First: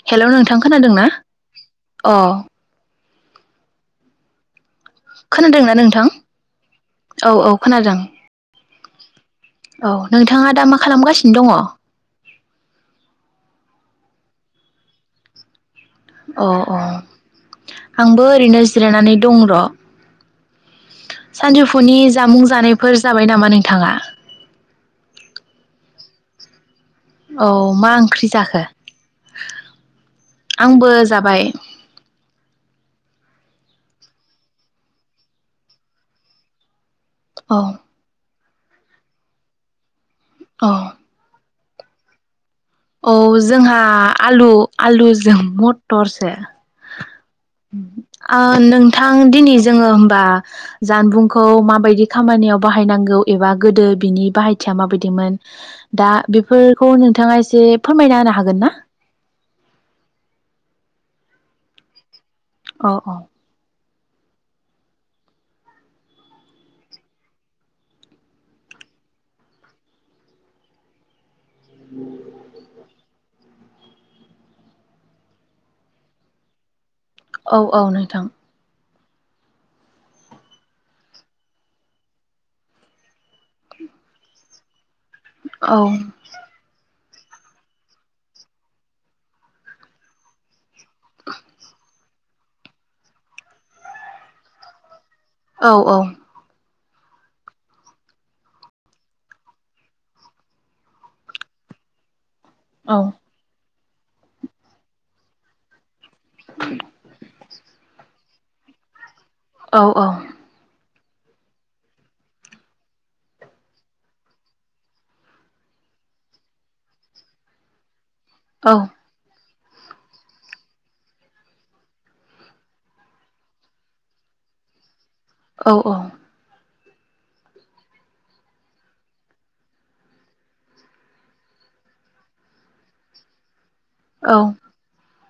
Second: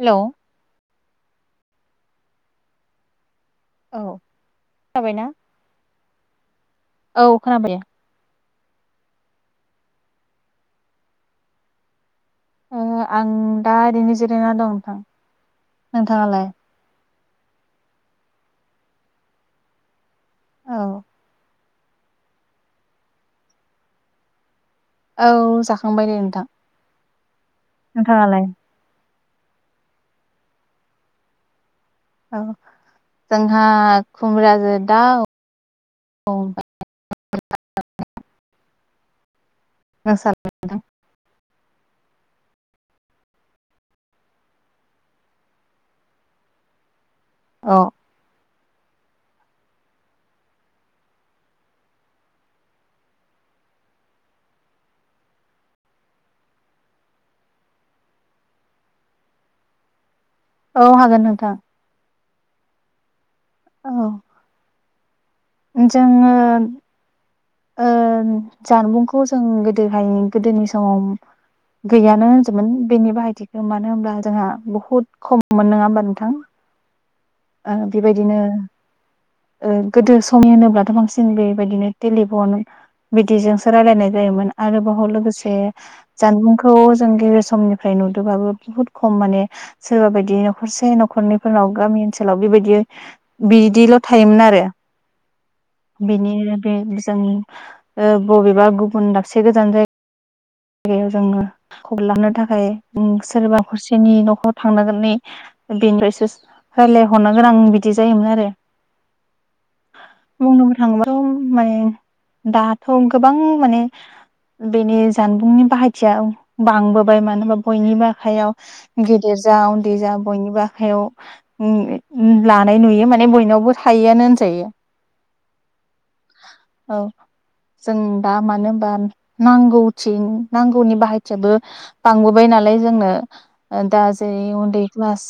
Hello hello नोंथां खोनादों ना? अ औ जाबायना? खोनादोंना नोंथां? औ औ खोनादों। औ नोंथाङा दा मा खालामगासिनो दङ? ओ आं दा ओरैनो जिरायना दं नोंथां। नोंथाङालाय? अ अ आंबो ओरैनो जिरायनानै दं र'। औ सानजौफुनि जामुं जानायफोर जाबाय नामा नोंथाङा? औ जाखांबाय दे नोंथां। औ मा ओंख्रि नोंथाङालाय? जाखो? आंबो जाबाय? औ जोंहा खुमब्राजो दाउ। औ। औ [unintelligible] औ जोंहा आलु आलुजों मटरसो। आ नोंथां दिनै जोङो होमबा जानबुंखौ माबायदि खामानियाव बाहायनांगौ एबा गोदो बिनि बाहायथिया माबायदिमोन दा बेफोरखौ नोंथाङा से फोरमायना होनो हागोन ना? औ हागोन नोंथां। अ अ। औ। जोङो ओ जानबुंखौ जों गोदोहाय गोदोनि समाव गैयानो होनजोमोन बेनि बाहाय मानो होमब्ला जोंहा बुहुद खम मोन नङा होमबा नोंथां? औ ओ औ नोंथां बेबायदिनो ओ गोदो स समनि होनोब्लाथ' बांसिन बेबायदिनो टेलिफन बिदिजोंसो रायलायनाय जायोमोन आरो लोगोसे औ जानबुंखौ जों गेजेर समनिफ्राय नुदोबाबो बुहुत खम माने सोरबा बायदि न'खरसे न'खरनैफोरनाव गामि ओनसोलाव बेबायदि बिदिल' थायोमोन आरो। औ बिनि बे जों ओ बबेबा गुबुन दाबसे गोजान जाय गायाव जोङो खबर लानो थाख खाय औ उम सोरबा हरसेनि न'खराव थांनांगोन नै बेनोफ्राय रायलायहरनो गोनां बिदि जायोमोन आरो। [inaudible] औ औ। थांबाथ माने दाथ गोबां माने बेनि। जानबुंनि बाहायथिया बांबोबाय मानोबा बयनिबो। हायाव औ गेदेर। जा उन्दै जा बयनिबो आखायाव ओ लानाय नुयो माने बयनावबो थायोआनो होनजायो। औ औ। औ जों दा मानो होनबा नांगौ। खाथि नांगौनि बाहायथियाबो बांबोबाय नालाय जोंनो। दा औ जै उन्दै क्लास।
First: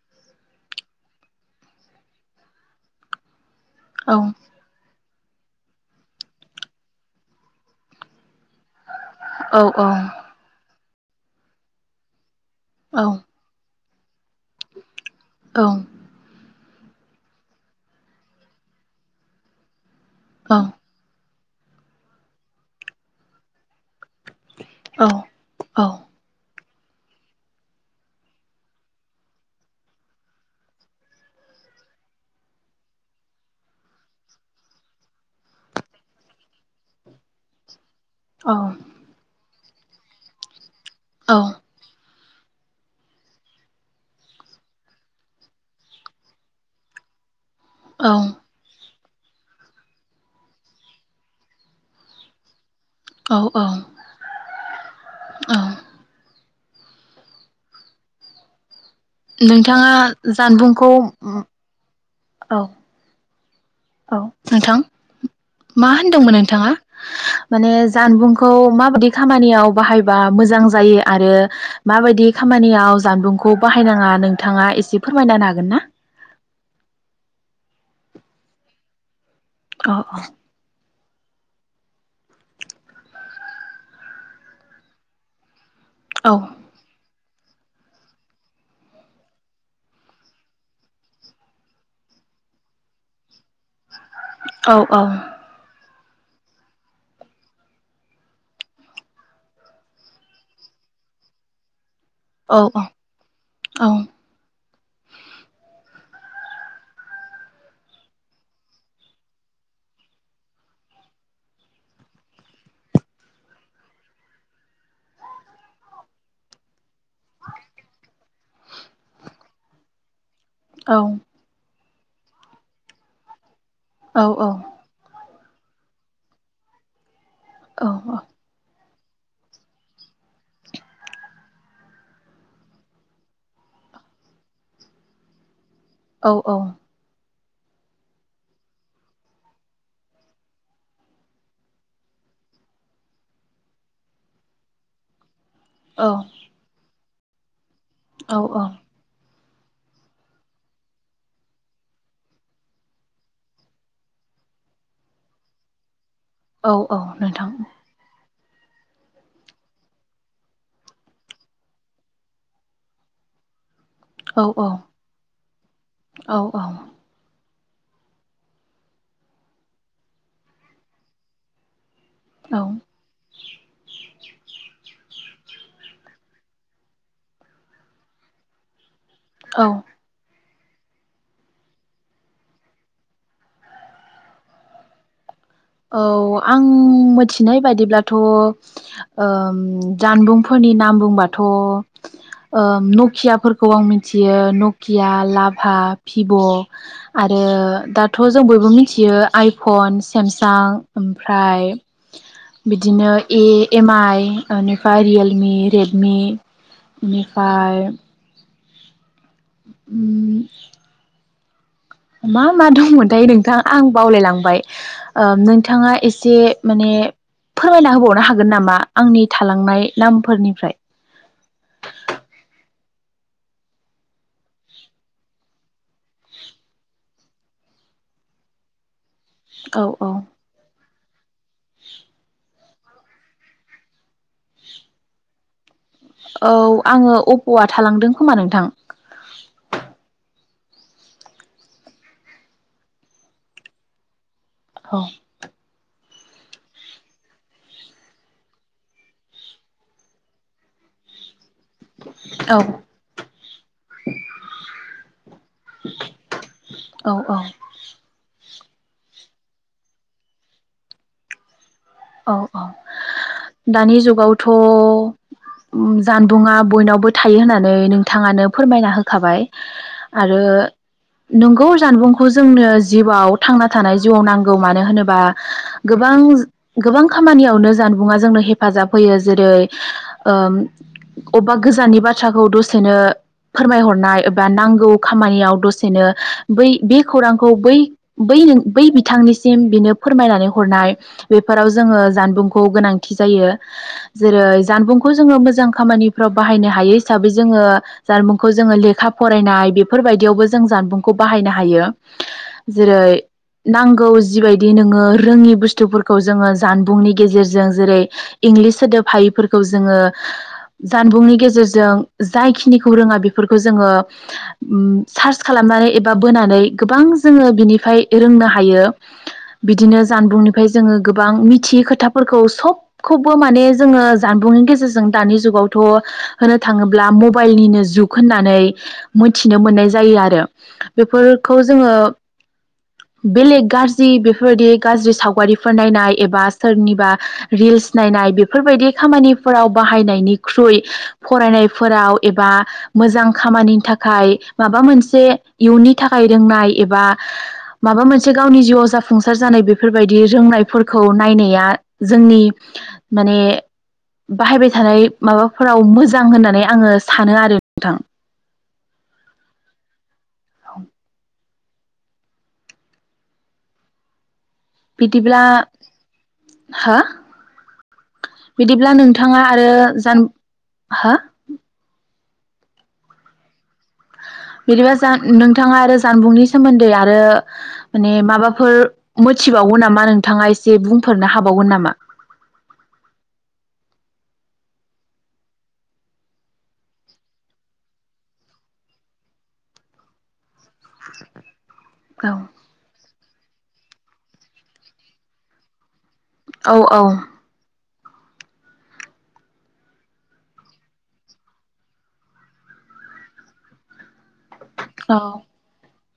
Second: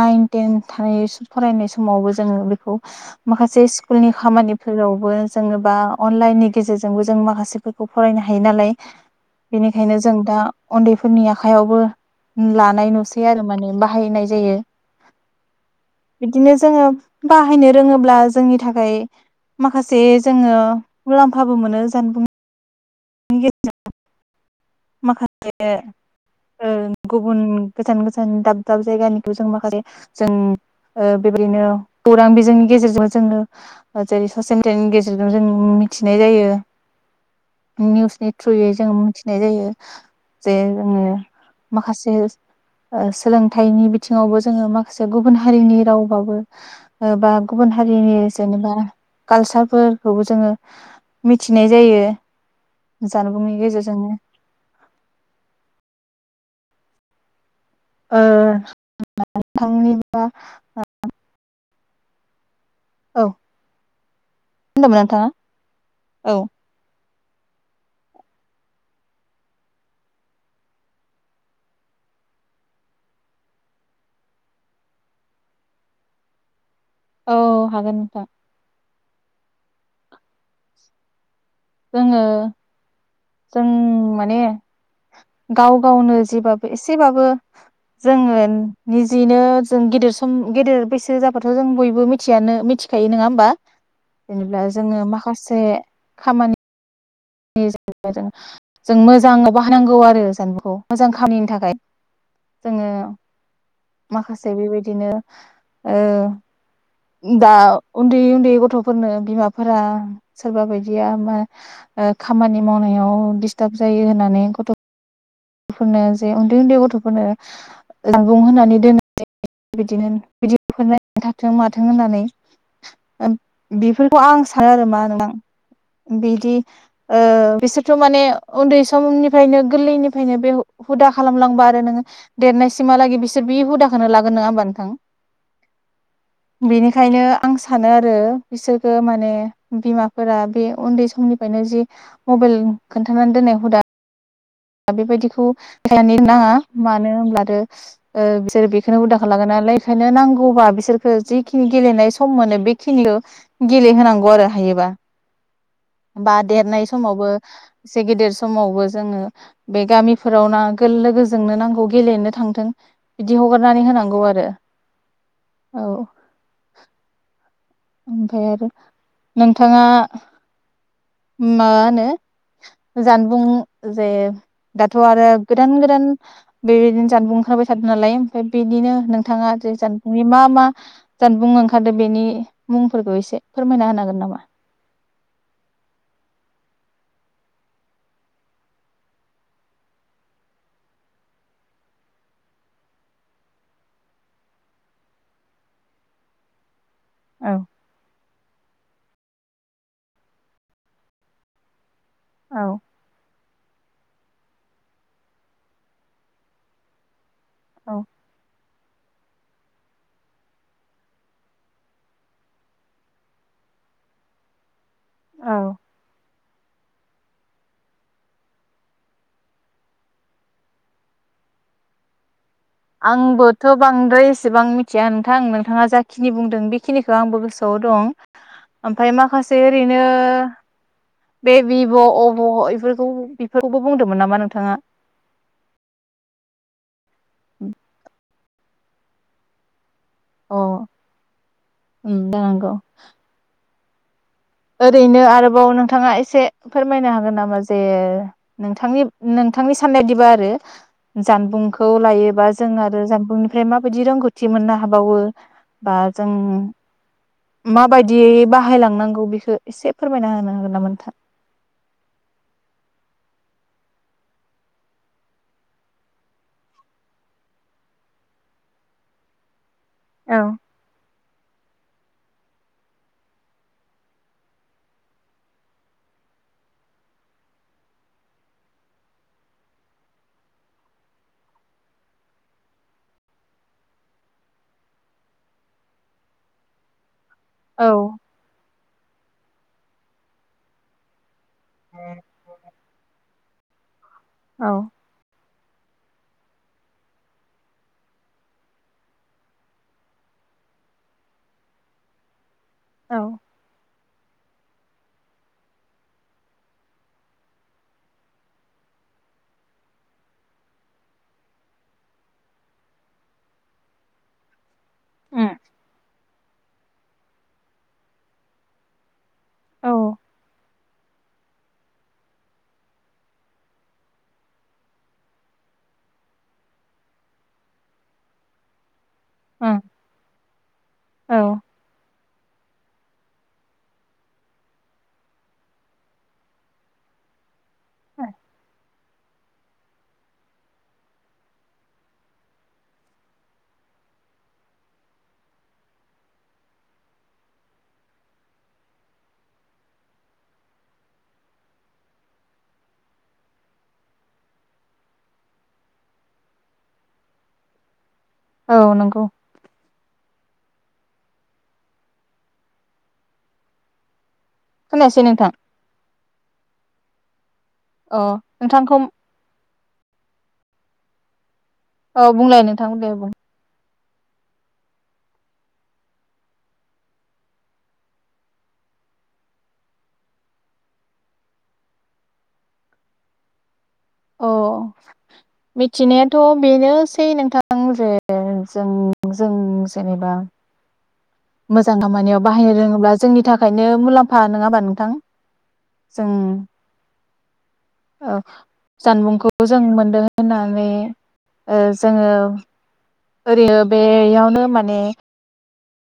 नाइन टेन थाय फरायनाय समावबो जोङो बेखौ माखासे। जे स्कुलनि औ खामानिफोरावबो। जोङोबा अनलाइननि गेजेरजोंबो जों माखासेफोरखौ फरायनो हायो नालाय औ औ बेनिखायनो जों दा उन्दैफोरनि आखयावबो औ [inaudible] हायनाय [unintelligible] बिदिनो जोङो बाहायनो रोङोब्ला जोंनि थाखाय माखासे जे जोङो मुलामफा खाबु मोनो जानबुं [unintelligible] माखासे ओ गुबुन गोजान गोजान दाब दाब जायगानिखौ जों माखासे जों ओ बेबायदिनो खौरां बिजोंनि गेजेरजों जोङो जेरै ससियेल मिडियानि गेजेरजों जों मिथिनाय जायो निउसनि थ्रुयै जों मोनथिनाय जायो बे जोङो माखासे ओ सोलोंथाइनि बिथिङावबो जोङो माखासे गुबुन हारिनि रावबाबो बा गुबुन हारिनि जेनेबा कालचारफोरखौबो जोङो मिथिनाय जायो जानबुंनि गेजेरजोंनो ओ नोंथाङा नोंथांनि जानबुंखौ औ औ औ नोंथां होनदोंमोन नोंथाङा मा औ होनदोंमोन नोंथाङा माने जानबुंखौ माबायदि खामानियाव बाहायबा मोजां जायो आरो माबायदि खामानियाव जानबुंखौ बाहायनाङा नोंथाङा एसे फोरमायना हागोन ना औ हागोन नोंथां अ अ जोङो जों माने गाव गावनो औ जेबाबो एसेबाबो जोङो निजेनो जों गेदेर सम गेदेर बैसो जाबथ' जों बयबो मिथियानो मिथिखायो नङा होमबा। जेनेबा औ जोङो माखासे खामानि नि जों मोजाङाव बाहानांगौ आरो जानबुंखौ मोजां खामानिनि थाखाय औ जोङो औ माखासे बेबायदि बिदिनो ओ दा उन्दै उन्दै गथ'फोरनो बिमाफोरा सोरबा बायदिया मा ओ खामानि मावनायाव दिडिस्टार्ब जायो होननानै गथ' फोरनो जे उन्दै उन्दै गथ'फोर फोरनो जामबुंहानै दोन बिदिनो भिदिअफोर औ नायनानै थाथों माथ थों होननानै औ बेफोरखौ आं सानो आरो मा नोंथां बिदि ओ बिसोरथ' माने उन्दै सम समनिफ्रायनो गोरलैनि फ्रायायनो बे हुदा खालामलांबा आरो नोङो देरनायसिमहालागै बिसोर बे हुदाखौनो लागोन नङा होमबा नोंथां? बेनिखायनो आं सानो आरो बिसोरखो माने बिमाफोरा बे उन्दै समनिफ्रायनो जि मबाइल खोन्थानानै दोननाय हुदा दा बेबायदिखौ [unintelligible] मानो होनोमब्ला [unintelligible] ओ औ औ बिसोर बेखौनो हुदा लागायनानै ओंखायनो नांगौबा बिसोरखो जिखिनि गेलेनाय सम मोनो बेखिनियाव गेलेहोनांगौ आरो हायोबा बा औ देरनाय औ समावबो नोंथां एसे गेदेर समावबो जोङो बे गामिफोराव ना लोगोजोंनो नांगौ गेलेनो थांथों बिदि हगार नानै होनांगौ औ आरो। औ औ औ औ ओमफ्राय आरो नोंथाङा माहोनो औ जानबुं जे दाथ' आरो गोदान गोदान बेबायदिनो जानबुं ओंखारबाय थादों नालाय ओमफ्राय बिदिनो नोंथाङा जे जानबुंनि मा मा जानबुं ओंखारदो बेनि मुंफोरखौ एसे फोरमायना होनागोन नामा औ आं मिथिनाय बायदिब्लाथ' जानबुंफोरनि नाम बुंबाथ' न'कियाफोरखौ आं मिथियो नकिया लाभा भिभ' आरो औ दाथ' जों बयबो मि मिथियो आइफन सेमसां आं ओमफ्राय औ बिदिनो ए [unintelligible] एम आइ बेनिफ्राय रियेलमि रेडमि फाय औ उम मा मा दंमोनथाय नोंथां आं बावलायलांबाय। ओ औ नोंथाङा एसे माने फोरमायना होबावनो हागोन नामा आंनि थालांनाय नामफोरनिफ्राय आंबोथ' बांद्राय एसेबां मिथिया नोंथां नोंथाङा जाखिनि बुंदों बेखिनिखौ आंबो गोसोआव दं‌ ओम फ्राय माखासे औ ओरैनो औ बे भिभ, ' अभ' इफोरखौ बेफोरखौबो बुंदोंमोन नामा नोंथाङा? औ आङो अप'आ थालांदों खोमा नोंथां अ उम जानांगौ। औ ओरैनो आरोबाव नोंथाङा एस से फोरमायनो हागोन नामा जे नोंथांनि नोंथांनि साननायदिबा आरो जानबुंखौ लायोबा औ जों आरो जानबुंनिफ्राय माबायदि रोंगौथि मोननो हाबावो बा जों औ औ माबायदियै बा बाहायलांनांगौ बेखौ एसे फोरमायना होनो हागोन ना नोंथां? औ दानि जुगावथ' जानबुंङा बयनावबो थायो होननानै नोंथाङानो फोरमायना होखाबाय। औ आरो नोंगौ जानबुंखौ जोंनो जिउआव थांना थानाय जिउआव नांगौ मानो होनोबा गोबां गोबां खामानियावनो जानबुंङा जोंनो हेफाजाब होयो जेरै ओ अबा गोजाननि बाथ्राखौ दसेनो फोरमायहरनाय एबा नांगौ खामानियाव दसेनो बै बे खौरांखौ बै औ बै बै बि बिथांनिसिम बिनो फोरमायनानै हरनाय बेफोराव जोङो जानबुंखौ गोनांथि जायो। जेरै औ जानबुंखौ जोङो मोजां खामानिफ्राव बाहायनो हायो हिसाबै जोङो जानबुंखौ जोङो लेखा फरायनाय बेफोरबायदियावबो जों जानबुंखौ बाहायनो हायो। जेरै नांगौ जिबायदि नोङो रोङि बुस्थुफोर खौ जोङो जानबुंनि गेजेरजों जेरै इंलिस सोदोब हायैफोरखौ जोङो जानबुंनि गेजेरजों जायखिनिखौ रोङा बेफोरखौ जोङो ओम सार्च उम खालामनानै एबा बोनानै गोबां जोङो बिनिफ्राय रोंनो हायो औ बिदिनो जानबुंनिफ्राय जोङो गोबां मिथियै खोथाफोरखौ सबखौबो माने जोङो जानबुंनि गेजेरजों दानि जुगावथ' होनो थाङोब्ला मबाइलनिनो जुग होननानै मोनथिनो उम मोननाय जायो आरो बेफोरखौ औ जोङो बेलेग गाज्रि बेफोरबायदि गाज्रि सावगारि फोर नायनाय एबा सोरनिबा रिल्स नायनाय बेफोरबायदि खामानि फोराव बाहायनायनिख्रुइ फरायनायफोराव एबा मोजां खामानिनि थाखाय माबा मोनसे इयुननि थाखाय रोंनाय एबा माबा मोनसे गावनि जिउआव जाफुंसार जानाय बेफोरबायदि रोंनायफोरखौ नायनाया जोंनि माने बाहायबाय थानाय माबाफोराव मोजां होननानै आङो सानो आरो नोंथां। औ नंगौ [inaudible] खोनायासै बिदिब्ला नोंथां हो अ बिदिब्ला नोंथांखौ नोंथांङा आरो जान हा औ बुंलाय नोंथां दे बुं। बिदिबा जा नोंथाङा आरो जानबुंनि सोमोन्दै आरो माने माबाफोर मोनथिबावगोन नामा नोंथाङा एसे बुंफोरनो हाबावगोन नामा? अ मिथिनायाथ बेनोसै नोंथां जे जों जों जेनेबा मोजां खामानियाव बाहायनो रोंङोब्ला जोंनि थाखायनो मुलाम्फा नंङाबा नोंथां? औ औ‌। ओ जानबुंखौ जों मोनदों होननानै ओ जोंङो ओरैनो बे बेयावनो माने औ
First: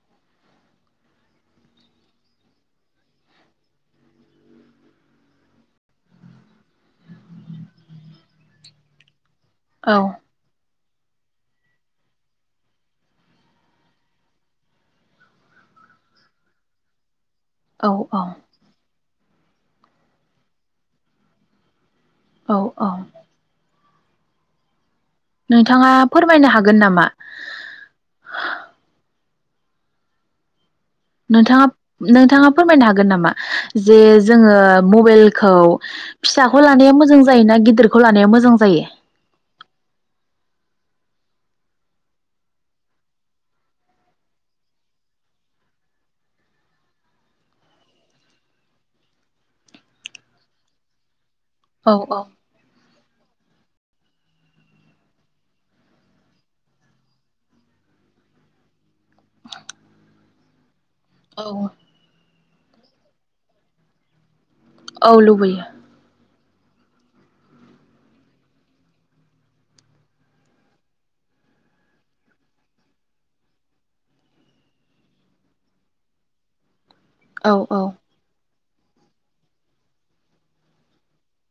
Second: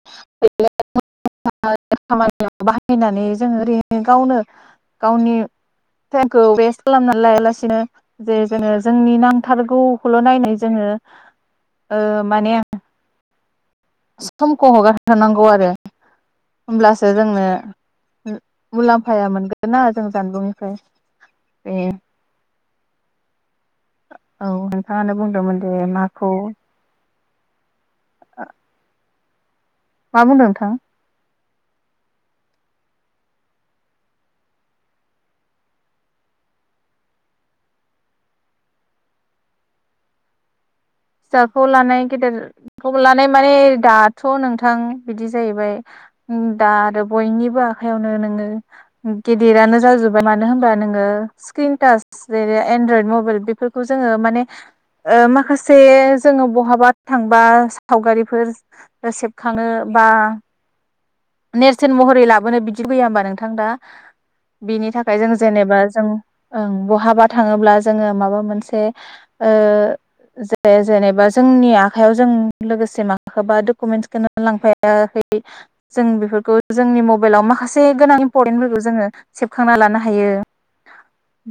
[unintelligible] बाहायनानै जों ओरैनो गावनो गावनि टाइमखौ वेस्ट खालामनानै लायालासिनो जे जोंङो जोंनि नां औ थारगौखौल नायनो जोंङो ओ माने समखौ हगारहोनांगौ आरो होमब्लासो जोंनो औ औ मुलाम्फ फाया मोनगोन ना जों जानबुंनिफ्राय बे औ औ। औ। नोंथाङानो बुंदोंमोन दे नोंथाङा फोरमायनो हागोन नामा? आ मा बुंदों नोंथां? नोंथाङा नोंथाङा फोरमायनो हागोन नामा जे जोंङो मबाइलखौ फिसाखौ लानाया मोजां जायो ना गिदिरखौ लानाया मोजां जायो? फिसाखौ लानाय गेदेरखौ लानाय माने दाथ नोंथां बिदि जाहैबाय दा आरो बयनिबो आखाइयावनो नोङो गेदिरानो जाजोबबाय मानो होनबा नोंङो सक्र्रिन औ टाच औ एन्ड्रइड मबाइ फोर बेफोरखौ जोंङो माने ओ माखासे से जोंङो बहाबा थांबा सावगारिफोर सेबखांङो बा औ नेरसोन महरै ला। बेबनो बिदि फैया होमबा नोंथां दा। बिनि थाखाय औ जों लुबैयो जेनेबा जों। ओं बहाबा थांङोब्ला जोंङो माबा मोनसे ओ ज जेनेबा जोंनि आखायाव जों लोगोसे माखौबा डकुमेन्टसखौनो लांफायाखै। जों बेफोरखौ। जोंनि मबाइलाव औ औ माखासे गोनां इम्परन्टेबो। जोंङो सेबखांना लानो हायो।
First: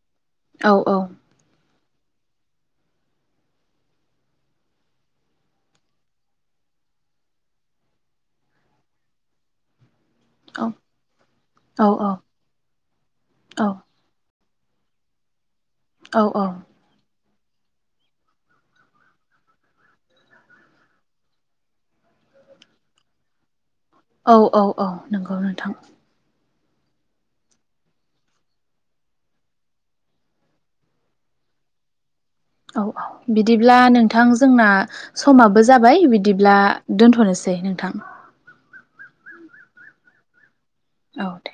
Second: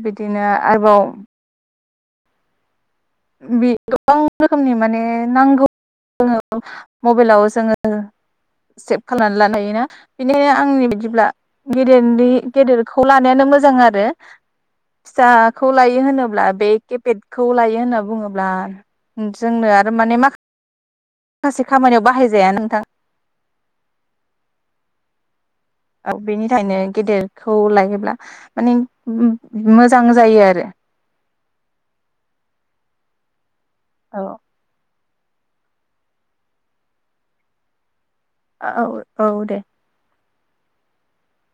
बिदिनो औ औ आरोबाव। बे गोबां रोखोमनि माने नांगौ जोंङो मबाइलाव जोंङो सेभ खालामनानै लानो हायोना। बेनिखायनो औ आंनि बायदिब्ला औ गेदेर गेदेरखौ लानायानो मोजां औ आरो। सा। खौ लायो होनोब्ला बे किपेट खौ लायो होनो बुङोब्ला जोंनो आरो माने मा खासे खामानियाव बाहायजायाना नोंथां। औ औ औ नंगौ नों औ बेनि खायनो गेदेरखौ लायोब्ला माने मोजां जायो आरो औ औ बि बिदिब्ला नोंथां औ जोंना समाबो जाबाय बिदिब्ला दोनथ'नोसै नोंथां ओ-औ औ दे औ दे